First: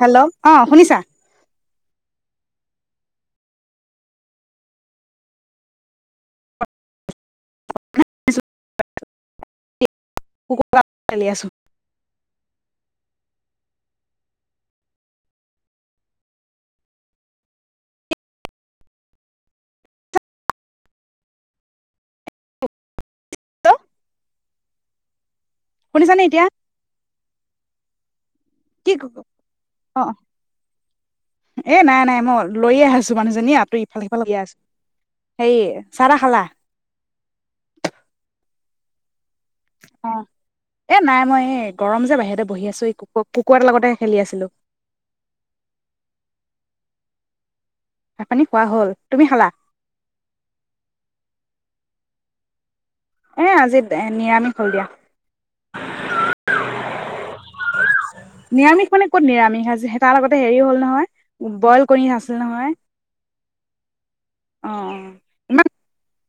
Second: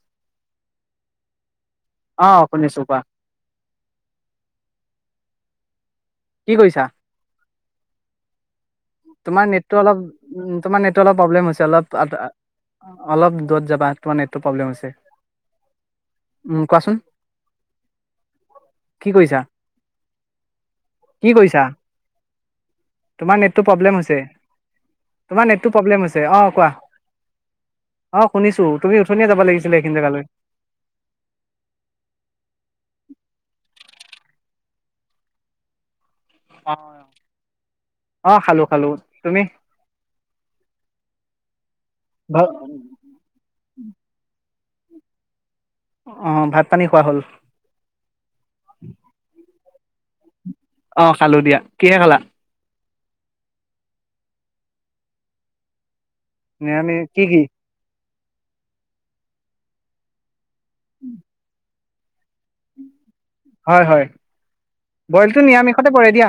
Hello অ শুনিছা। অ শুনিছো কোৱা। কি কৰিছা। তোমাৰ নেটটো অলপ। উম কুকুৰা তোমাৰ নেট অলপ মেলি আছো প্ৰব্লেম হৈছে অলপ। অলপ দূৰত যাবা তোমাৰ নেটটো প্ৰব্লেম হৈছে উম কোৱাচোন কি কৰিছা কি কৰিছা তোমাৰ নেট নেটো প্ৰব্লেম হৈছে। তোমাৰ নেটটো প্ৰব্লেম শুনিছানে আছে এতিয়া অ' কোৱা। অ শুনিছো কি তুমি ক উথনিয়ে যাব লাগিছিলে এইখিনি অ' জেগালৈ এ নাই নাই মই লৈয়ে আছো মানুহজনী আ ত ইফালে সিফালৈাই আছো সেইে অ' অ' অ' খালো। [inaudible] অ' এ নাই মই এই গৰম যে ভ বাহিৰতে বহি আছো এই কুু কুকুৰৰা এ লগতে খেলি আছিলোঁ। অ' ভাত পানী খোৱা হ'ল? পানী খোৱা হ'ল তুমি খালা? অ' খালো দিয়া। কিহেৰে খালা? এ আজি নিৰামিষ হল দিয়া। নিৰামিষ কি কি? নিৰামিষ মানে ক'ত নিৰামিষ আজি তাৰ লগত হেৰি হ'ল নহয় বই ক আছিল নহয় হয় হয় অ অ বইলটো ইমান নিৰামিষতে পৰে দিয়া।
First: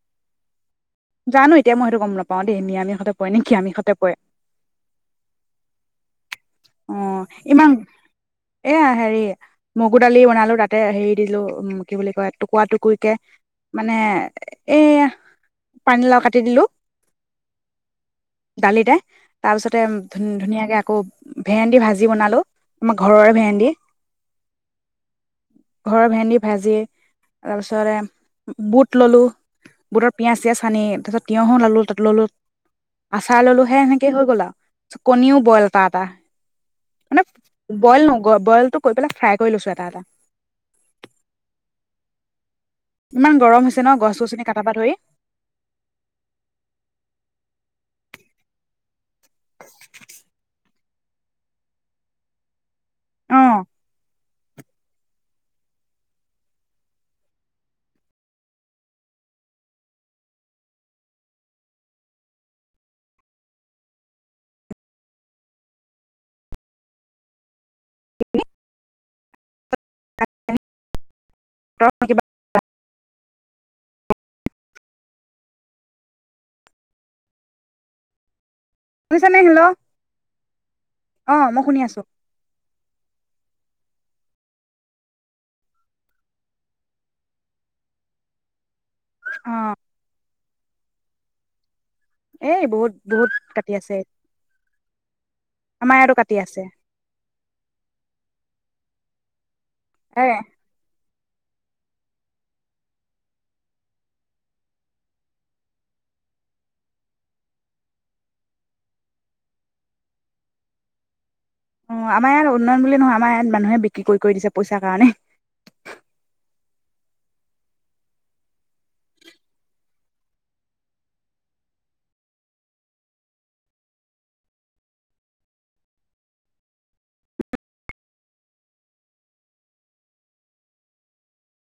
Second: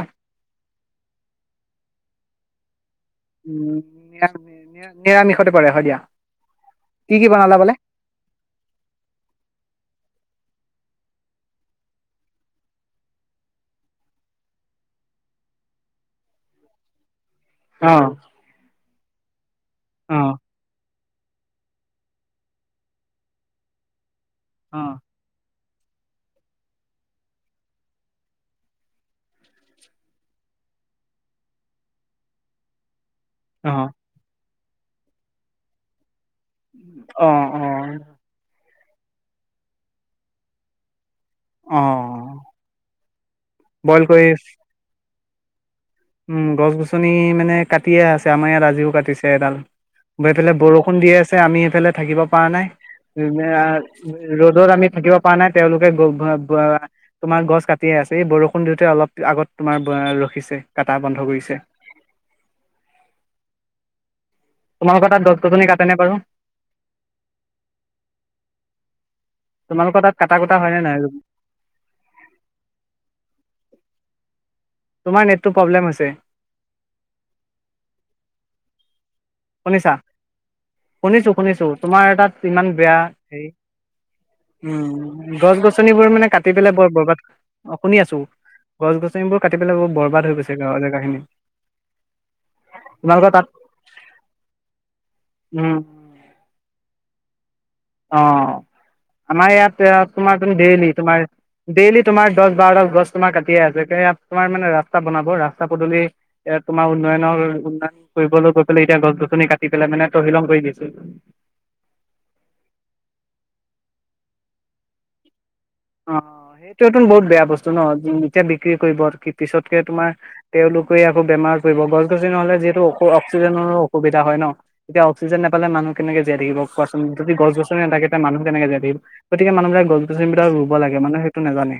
জানো এতিয়া মই সেইটো গম নাপাওঁ দেই নিয়মিষতে উ নিৰামিষতে পৰে হয় দিয়া। কি অ' কি বনালা ইমান বোলে এয়া হেৰি মোক মোগোডালি বনালো তাতে হেৰি দিলো কি বুলি কয় টুকুৰা টুকুৰিকে মানে এই পানীলাও কাটি দিলোঁ। অ ডালিৰে তাৰ পিছতে অ ধুন ধুনীয়াকে আকৌ ভেন্দি ভাজি বনালো আমাৰ ঘৰৰে ভন্দি অ ঘৰৰ ভেন্দি ভাজি তাৰপিছতে বুট ললো বুটৰ পিয়ঁজ চিয়য়াজ সানি তাৰপিছত তিয়হো লালো তাত ললো। আচাৰ অ', ললোহে এেনেকে হৈ গ'ল আৰু। কণীও বইল এটা এটা। মানে অ', অ', বইল ন বলটো [unintelligible] অ'। গৰম হৈছে ন বইল গছ কৰি, ‌ গছনি কটাৰ পৰা ধৰি উম গছ গছনি মানে কাটি কাটিয়ে আছে আমাৰ ইয়াত আজিও কাটিছে এডাল এইফালে বৰষুণ দিয়ে আছে আমি সেইফালে থাকিব পৰা নাই। অ দে আৰ ৰ'দত আমি থাকিব পৰা নাই তেওঁলোকে তোমাৰ গছ কাটি আছে বৰষুণ সন্দতে অলপ আগত তোমাৰ ৰখিছে কাটা বন্ধ কৰিছে। তোমালোকৰ তাত গছ গছনি কাটেনে বাৰু? তোমালোকৰ তাত কটা কুটা হয়নে নহয় আৰু তই কিবা তোমাৰ নেটটো প্ৰব্লেম হৈছে। শুনিছানে হেল্ল' শুনিছা শুনিছো অ মই শুনিছো শুনি আছো তোমাৰ এ তাত ইমান বেয়া হেৰি। উম গছ গছনিবোৰ মানে কাটি পেলাই বৰ বৰবাদ অ শুনি আছো। গছ গছনিবোৰ অ কাটি পেলাই বৰ বৰবাদ হৈ গৈছে। গাৱলীয়া কাহিনী এ বহুত বহুত কাটি আছে। উম আমাৰ ইয়াতো কাটি আছে। অঁ আমাৰ ইয়াত। ইয়াত এ তোমাৰ তুমি দেইলি তোমাৰ। দেইলি তোমাৰ দহ বাৰ ডাল গছ কাটিয়ে আছে তোমাৰ মানে ৰাস্তা বনাব ৰাস্তা পদূলি এ তোমাৰ উন্নয়নৰ উন্নয়ন কৰিবলৈ গৈ পেলাই এতিয়া গছ গছনি কাটি পেলাই মানে তহিলং কৰি দিছ। অ আমাৰ ইয়াত উন্নয়ন বুলি নহয় আমাৰ ইয়াত মানুহে বিক্ৰী কৰি কৰি দিছে পইচাৰ কাৰণে অ সেইটো‌য়েতো বহুত বেয়া বস্তু ন এতিয়া বিক্ৰী কৰিব পিছতকে তোমাৰ তেওঁলোকে আকৌ বেমাৰত পৰিব গছ গছনি নহলে যিহেতু অক্সিজেনৰো অসুবিধা হয় ন এতিয়া অক্সিজেন নাপালে মানুহ কেনেকে জীয়াই থাকিব কোৱাচোন যদি গছ গছনি নথাকে তেতিয়া মানুহ কেনেকে জীয়াই থাকিব গতিকে মানুহবিলাক গছ গছনিবিলাক ৰু ব লাগে মানুহে সেইটো নাজানে।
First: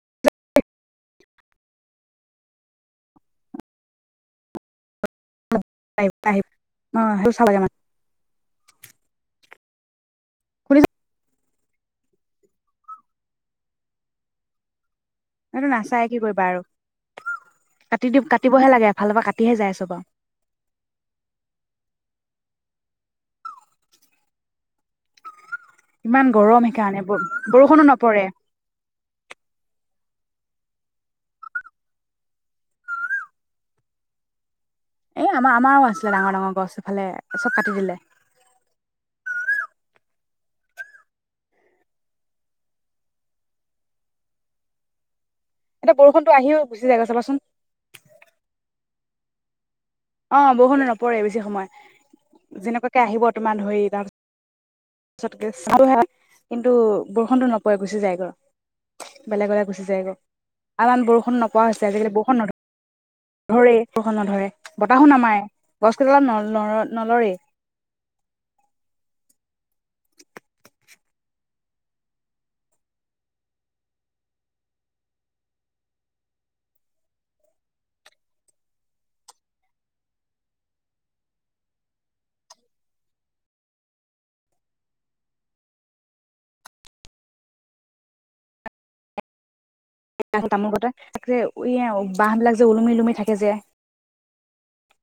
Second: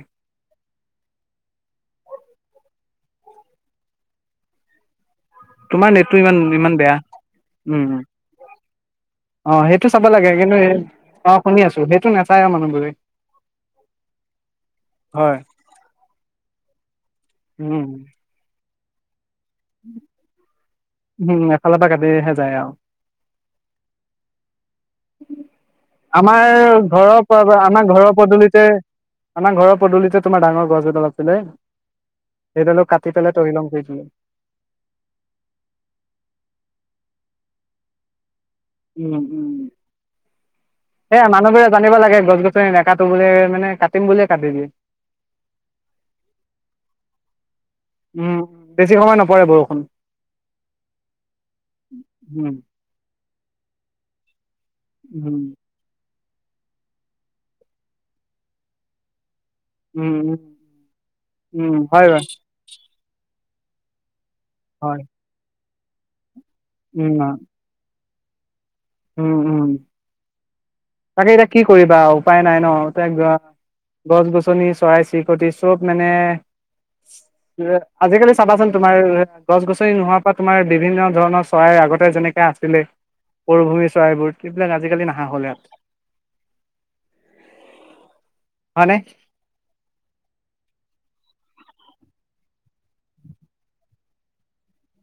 তোমাৰ নেটটো ইমান আহি ইমান বেয়া অ সেইটো চাব লাগে মানে উম অ সেইটো চাব লাগে কিন্তু সেই শুনি আছো সেইটো নাচাই আৰু মানুহ বোৰে এইটো নাচায় কি কৰিবা আৰু উম। কাটি দিও কাটিবহে লাগে। এফালৰ পৰা কাত উম এফাল পৰা কতি যায় আও। ইমান আমাৰ গৰম সেইকাৰণে ব ঘৰৰ বৰষুণো আমাৰ ঘৰৰ নপৰে পদূলিতে আমাৰ ঘৰৰ পদূলিতে তোমাৰ ডাঙৰ গছ এডাল আছিলে সেইডালো কাটি পেলাই তহিলং কৰি দিলে। এই আমাৰ আমাৰো আছিলে ডাঙৰ ডাঙৰ গছ এইফালে চব কাটি দিলে। উম উম সেয়া মানুহবোৰে জানিব লাগে গছ গছনি নাকাটো বুলি মানে কাটিম বুলিয়ে কাটি দিয়ে। এতিয়া বৰষুণতো আহিও গুচি যায়গৈ চাবাচোন। উম বেছি সময় নপৰে বৰষুণ। অ বৰষুণ নপৰে বেছি সময় উম যেনেকোৱাকে আহিব। ইমান ধৰি [unintelligible] কিন্তু বৰষুণটো নপৰে গুচি যায়গৈ। বেলেগলে গুচি যায়গৈ উম আৰু ইমান বৰষুণ নপৰা উম হৈছে হয় আজিকালি বাৰু বৰষুণ নধৰে। ধৰে বৰষুণ নধৰে হয় বতাহো নামাই গছ কেডালো ন উম নলৰে উম উম তাকে এতিয়া কি কৰিবা উপায় নাই ন তাই গছ গছনি চৰাই চিৰিকটি চব মানে আজিকালি চাবাচোন তোমাৰ গছ গছনি নোহোৱাৰ পৰা তোমাৰ বিভিন্ন ধৰণৰ চৰাইৰ আগতে যেনেকে আছিলে মৰুভূমি চৰাইবোৰ এইবিলাক আজিকালি নহা হ'ল ইয়াত হয়নে তামোলতে তাক এ বাঁহ বিলাক যে ওলুমি ওলুমি থাকে যে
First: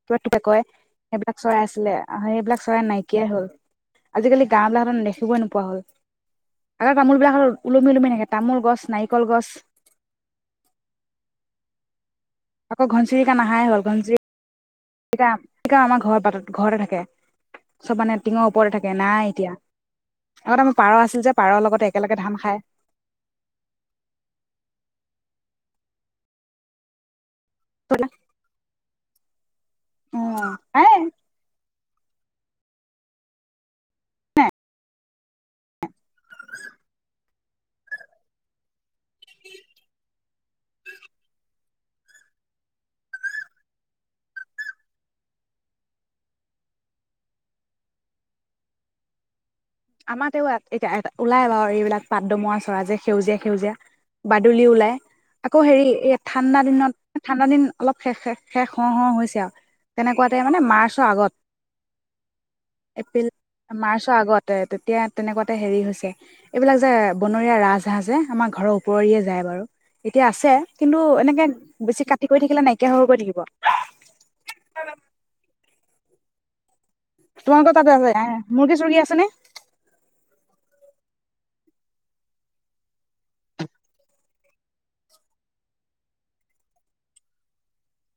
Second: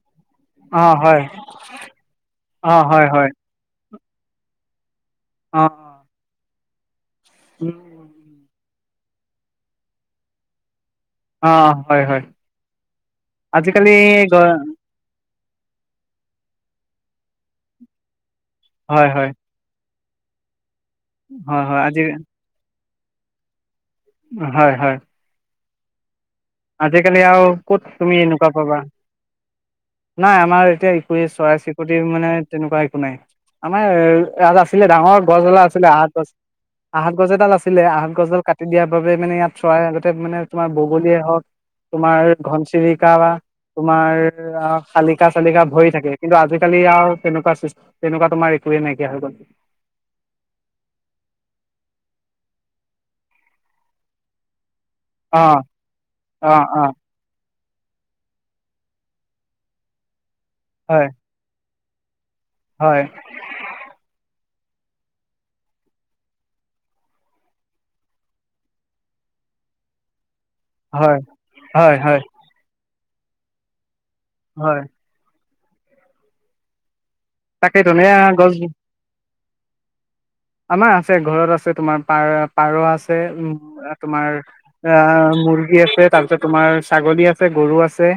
কিব তোকে কয় অঁ হয় সেইবিলাক চৰাই আছিলে সেইবিলাক অঁ চৰাই হয় নাইকিয়াই হয় হল আজিকালি গাঁও বিলাকত ও নেদে চব নোপোৱা অঁ হ'ল আগৰ তামোল বিলাকত ওলমি ওলমি থাকে তামোল গছ নাই কলগছ অঁ হয় হয় আকৌ ঘনচুৰিকা নাহাই হ'ল আজিকালি ঘনচিৰি গ শা আমাৰ ঘ বাট ঘৰতে থাকে চব মানে টিঙৰ ওপৰতে থাকে হয় হয় নাই এতিয়া আগতে আমাৰ পাৰ আছিল যে পাৰৰ হয় হয় লগত আজি একেলগে ধান খায় হয় হয় আজিকালি আৰু ক'ত তুমি এনেকুৱা পাবা অ নাই আমাৰ এতিয়া খায় একোৱে চৰাই চিৰিকটি প্ৰতি মানে তেনেকুৱা একো নাই আমাৰ এ ইয়াত আছিলে ডাঙৰ গছ এডাল আছিলে আহত গছ আহত গছ এডাল আছিলে আহত গছডাল কাটি দিয়া ব মানে ইয়াত চৰাই আগতে মানে তোমাৰ বগলীয়ে হওঁক তোমাৰ ঘনচিৰিকা বা তোমাৰ শালিকা চালিকা ভয় থাকে কিন্তু আজিকালি আৰু তেনেকুৱা তেনেকুৱা তোমাৰ একোৱে নাইকিয়া হৈ গল আমাৰতেওঁ এতিয়া ওলাই বাৰু এইবিলাক পাতদমৰা চৰা যে সেউজীয়া সেউজীয়া বাদুলি ওলাই অ আকৌ হেৰি এই অ ঠাণ্ডা অ দিনত ঠাণ্ডা দিন অলপ শেষ শেষ হ হ হৈছে আৰু তেনেকুৱা তে মানে হয় মাৰ্চৰ আগত হয় এপ্ৰিল মাৰ্চৰ আগত তেতিয়া তেনেকুৱাতে হেৰি হৈছে এইবিলাক যে বনৰীয়া ৰাজহাঁহ যে আমাৰ ঘৰৰ ওপৰিয়ে যায় বাৰু এতিয়া আ কিন্তু হয় এনেকৈ হয় বেছি হয় কাটি কৰি থাকিলে নাইকিয়া হক কৈ থাকিব হয়। তোমালোকৰ তাকেই তাতে তেনে যে গছ মুৰ্গী সূৰ্গী আছে নে! আমাৰ আছে ঘৰত আছে তোমাৰ পাৰ পাৰ আছে, তোমাৰ আহ মুৰ্গী আছে তাৰপিছত তোমাৰ ছাগলী আছে, গৰু আছে।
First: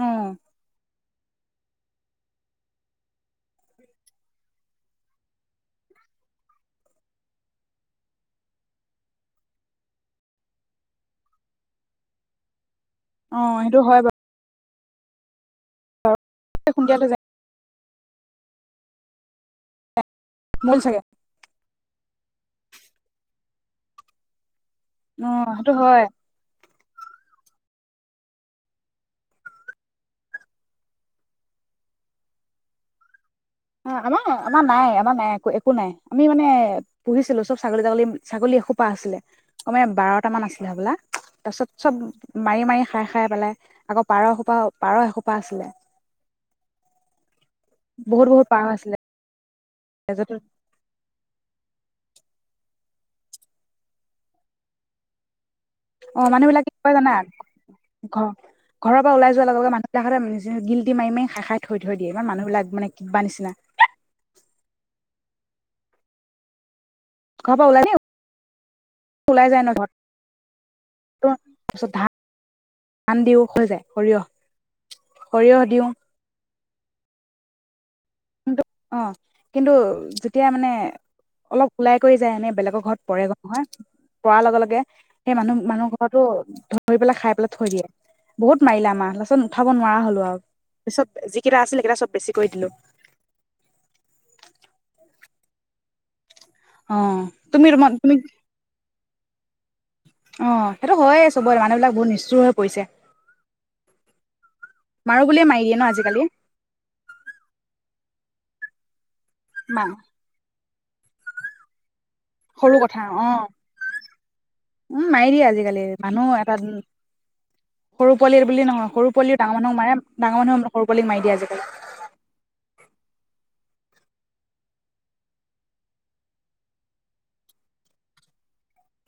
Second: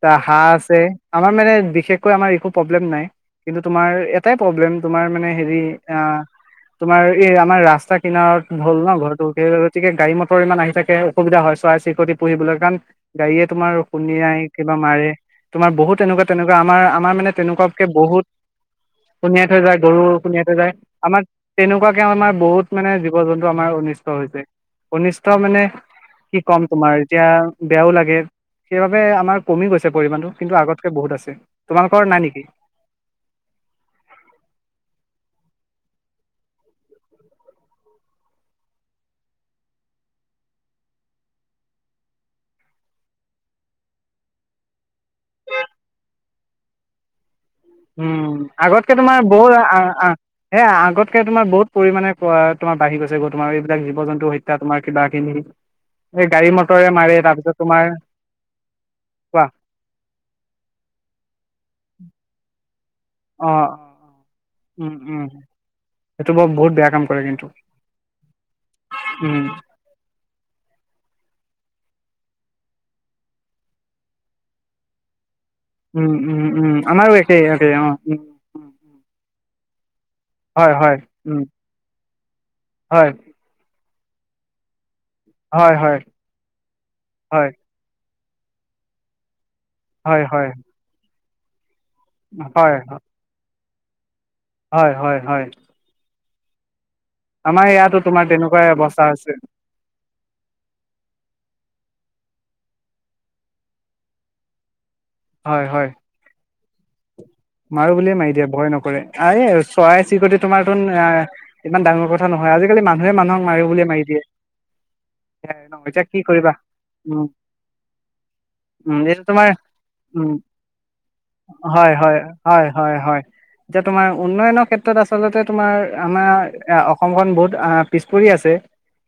অ তা হাঁহ আছে। আমাৰ মানে বিশেষকৈ আমাৰ একো প্ৰব্লেম নাই। কিন্তু তোমাৰ এটাই প্ৰব্লেম তোমাৰ মানে হেৰি আ তোমাৰ এই আমাৰ ৰাস্তা কিনাৰত হ'ল ন ঘৰতো সেই গতিকে গাড়ী মটৰ ইমান আহি থাকে অসুবিধা হয় চৰাই চিৰিতি পুহিবলৈ কাণ অ গাড়ীয়ে তোমাৰ সেইটো হয় শুণাই বা মাৰে। তোমাৰ বহুত তেনেকুৱা তেনেকুৱা বাৰু আমাৰ খুন্দিয়ালৈ আমাৰ যায় মানে তেনেকুৱাকে বহুত সোনিয়াই থৈ যায় গৰু। খুন্দিয়াই থৈ যায়। মূল চাগে আমাক তেনেকুৱাকে আমাৰ বহুত মানে জীৱ জন্তু আমাৰ অনিষ্ট হৈছে। অ অনিষ্ঠ মানে সেইটো হয় কি কম তোমাৰ এতিয়া বেয়াও লাগে সেইবাবে আমাৰ কমি গৈছে পৰিমানটো কিন্তু আগতকে বহুত আছে তোমালোকৰ নাই নেকি আ আমাও আমাৰ নাই আমাৰ নাই একো একো নাই আমি মানে পুহিছিলো চব ছাগলী ছাগলী ছাগলী এসোপা আছিলে কমে বাৰটা মান আছিলে হ'বলা তাৰপিছত চব মাৰি মাৰি খাই খাই পেলাই আকৌ পাৰ এসোপা পাৰ এসোপা আছিলে বহুত উম বহুত পাৰ আছিলে আগতকে তোমাৰ ব হৌৰা আ আ যত সে আগতকে তোমাৰ বহুত পৰিমাণে কোৱা তোমাৰ বাহি গৈছে গ তোমাৰ এইবিলাক জীৱ জন্তুৰ হত্যা তোমাৰ কিবা খিনি অ মানুহ বিলাক কি কয় জানা তোমাৰ ঘৰ ঘৰৰ পৰা ওলাই কোৱা যোৱাৰ লগে মানুহ বিলাকহতে নিজে গিলটি মাৰি মাৰি খাই খাই থৈ থৈ দিয়ে ইমান মানুহ বিলাক মানে কিবা অ', নিচিনা অ', উম উম সেইটো বৰ বহুত বেয়া কাম কৰে কিন্তু ঘৰ পৰা ওলাই উম, ওলাই যায় ন ঘৰত ধান দিও হৈ যায় সৰিয়হ সৰিয়হ দিওঁ উম উম উম আমাৰো একেই একেই অ উম, কিন্তু অ কিন্তু- যেতিয়া মানে হয়, হয়, উম, অলপ ওলাই কৰি যায় এনে বেলেগৰ ঘৰত হয়, পৰেগ নহয় পৰা লগে লগে সেই মানুহ হয়, মানুহ হয়, ঘৰৰতটো ধৰি পেলাই খাই পেলাই হয়, থৈ দিয়ে বহুত মাৰিলা আমাহ লাচ ন পঠাব নোৱাৰা হ'লো হয়, আৰু হয়, পিছত যিকেইা আছিলে এইেকেটা চব বেছি কৰি দিলো হয়, হয়, [unintelligible] অ তুমি আমাৰ ইয়াতো তুমি তোমাৰ তেনেকুৱাই অৱস্থা হৈছে মানুহবিলাক বহুত নিষ্ঠুৰ হৈ পৰিছে মাৰোঁ বুলিয়ে হয়, মাৰি দিয়ে হয়। ন আজিকালি মাৰো বুলিয়ে মাৰি দিয়ে ভয় নকৰে আহে আৰু মা চৰাই চিৰিকটি তোমাৰ আ ইমান ডাঙৰ ক সৰু কথা অ উম্ মাৰি দিয়ে ন আজিকালি এতিয়া কি মানুহ কৰিবা এটা উম সৰু পোৱালিয়ে বুলিয়ে নহয় উম সৰু এইটো পোৱালিও তোমাৰ ডাঙৰ মানুহক মাৰে উম ডাঙৰ মানুহেও সৰু পোৱালিক মাৰি দিয়ে আজিকালি হয় হয় হয় হয় হয় এতিয়া তোমাৰ উন্নয়নৰ ক্ষেত্ৰত আচলতে তোমাৰ আমাৰ অসমখন বহুত পিছ পৰি আছে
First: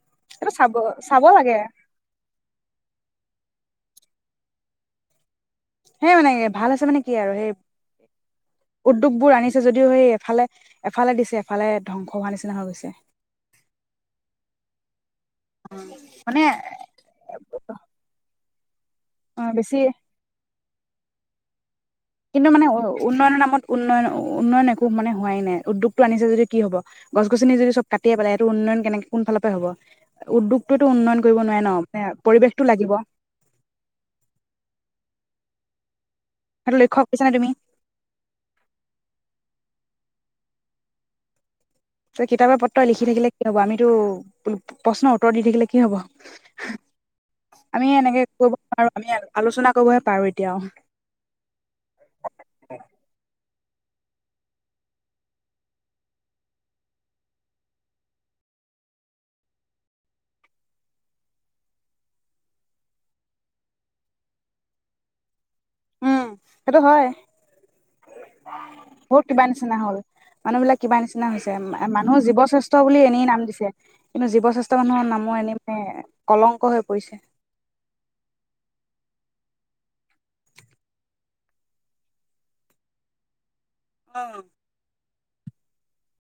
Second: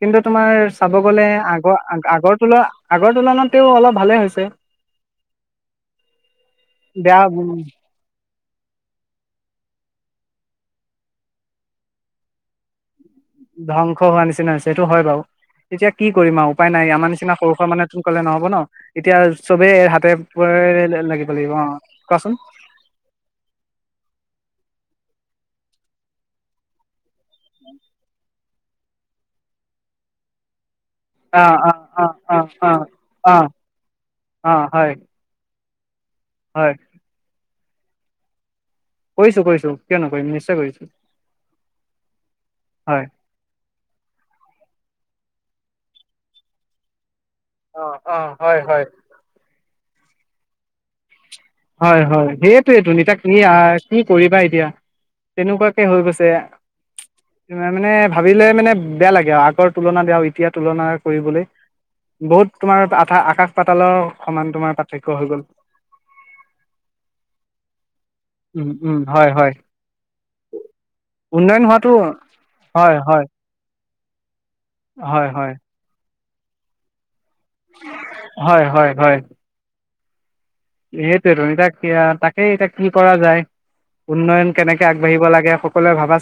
কিন্তু তোমাৰ চাব গ'লে আগৰ আগৰ তুল আগৰ তুলনাত তেও অলপ ভালে হৈছে এনেই মানে ভাল হৈছে মানে কি আৰু সেই বেয়া উদ্যোগ বোৰ আনিছে যদিও সেই এফালে এফালে দিছে এফালে ধ্বংস হোৱা নিচিনা হৈ গৈছে ধ্বংস হোৱা নিচিনা হৈছে সেইটো হয় বাৰু এতিয়া কি কৰিম মানে আৰু উপায় নাই আমাৰ নিচিনা সৰু সৰা মানুহে তো কলে নহ'ব ন এতিয়া অ' চবেই বেছি হাতে পৰে লাগিব লাগিব অ কোৱাচোন কিন্তু মানে উ উন্নয়নৰ নামত উন্নয়ন উন্নয়ন একো কো মানে হোৱাই নাই উদ্যোগটো আনিছে যদি কি হব গছ গছনি যদি চব কাটিয়েই পেলাই সেইটো উন্নয়ন কেনেকে কোন ফালৰ হ'ব উদ্যোগ অ অ অ অ অ লাগিব অ অ হয় হয় সেইটো লক্ষ্য কৰিছানে তুমি কৰিছো কৰিছো কিয় নকৰিম নিশ্চয় কৰিছো ত কিতাপে পত্ৰ‌ই হয় লিখি থাকিলে কি হব আমিতো প্ৰশ্নৰ উত্তৰ দি থাকিলে কি হ'ব অ আমি অ এনেকে একো হয় কৰিব হয় নোৱাৰো আমি আলোচনা কৰিবহে পাৰো এতিয়াও হয় হয় সেইটোৱেই তো, যেতিয়া কেৰিয়াৰ কি কৰিবা এতিয়া তেনেকুৱাকে হৈ গৈছে মানে ভাবিলে মানে বেয়া লাগে আৰু আগৰ তুলনা আৰু এতিয়া তুলনা কৰিবলৈ বহুত তোমাৰ আকা আকাশ পাতালৰ সমান তোমাৰ পাৰ্থক্য হৈ গল। উম সেইটো হয়। উম উম বহুত হয় কিবা হয় নিচিনা হল, মানুহ বিলাক কিবা নিচিনা হৈছে, উন্নয়ন হোৱাটো মানুহ জীৱশ্ৰেষ্ঠ হয় বুলি এনেই হয় নাম দিছে কিন্তু জীৱশ্ৰেষ্ঠ মানুহৰ হয় নামো এনে মানে কলংক হৈ পৰিছে। হয়-হয়-হয়। সেইটোৱে 'তু' এতিয়া তাকেই এতিয়া কি কৰা যায়! অ উন্নয়ন কেনেকে আগবাঢ়িব লাগে সকলোৱে ভাবা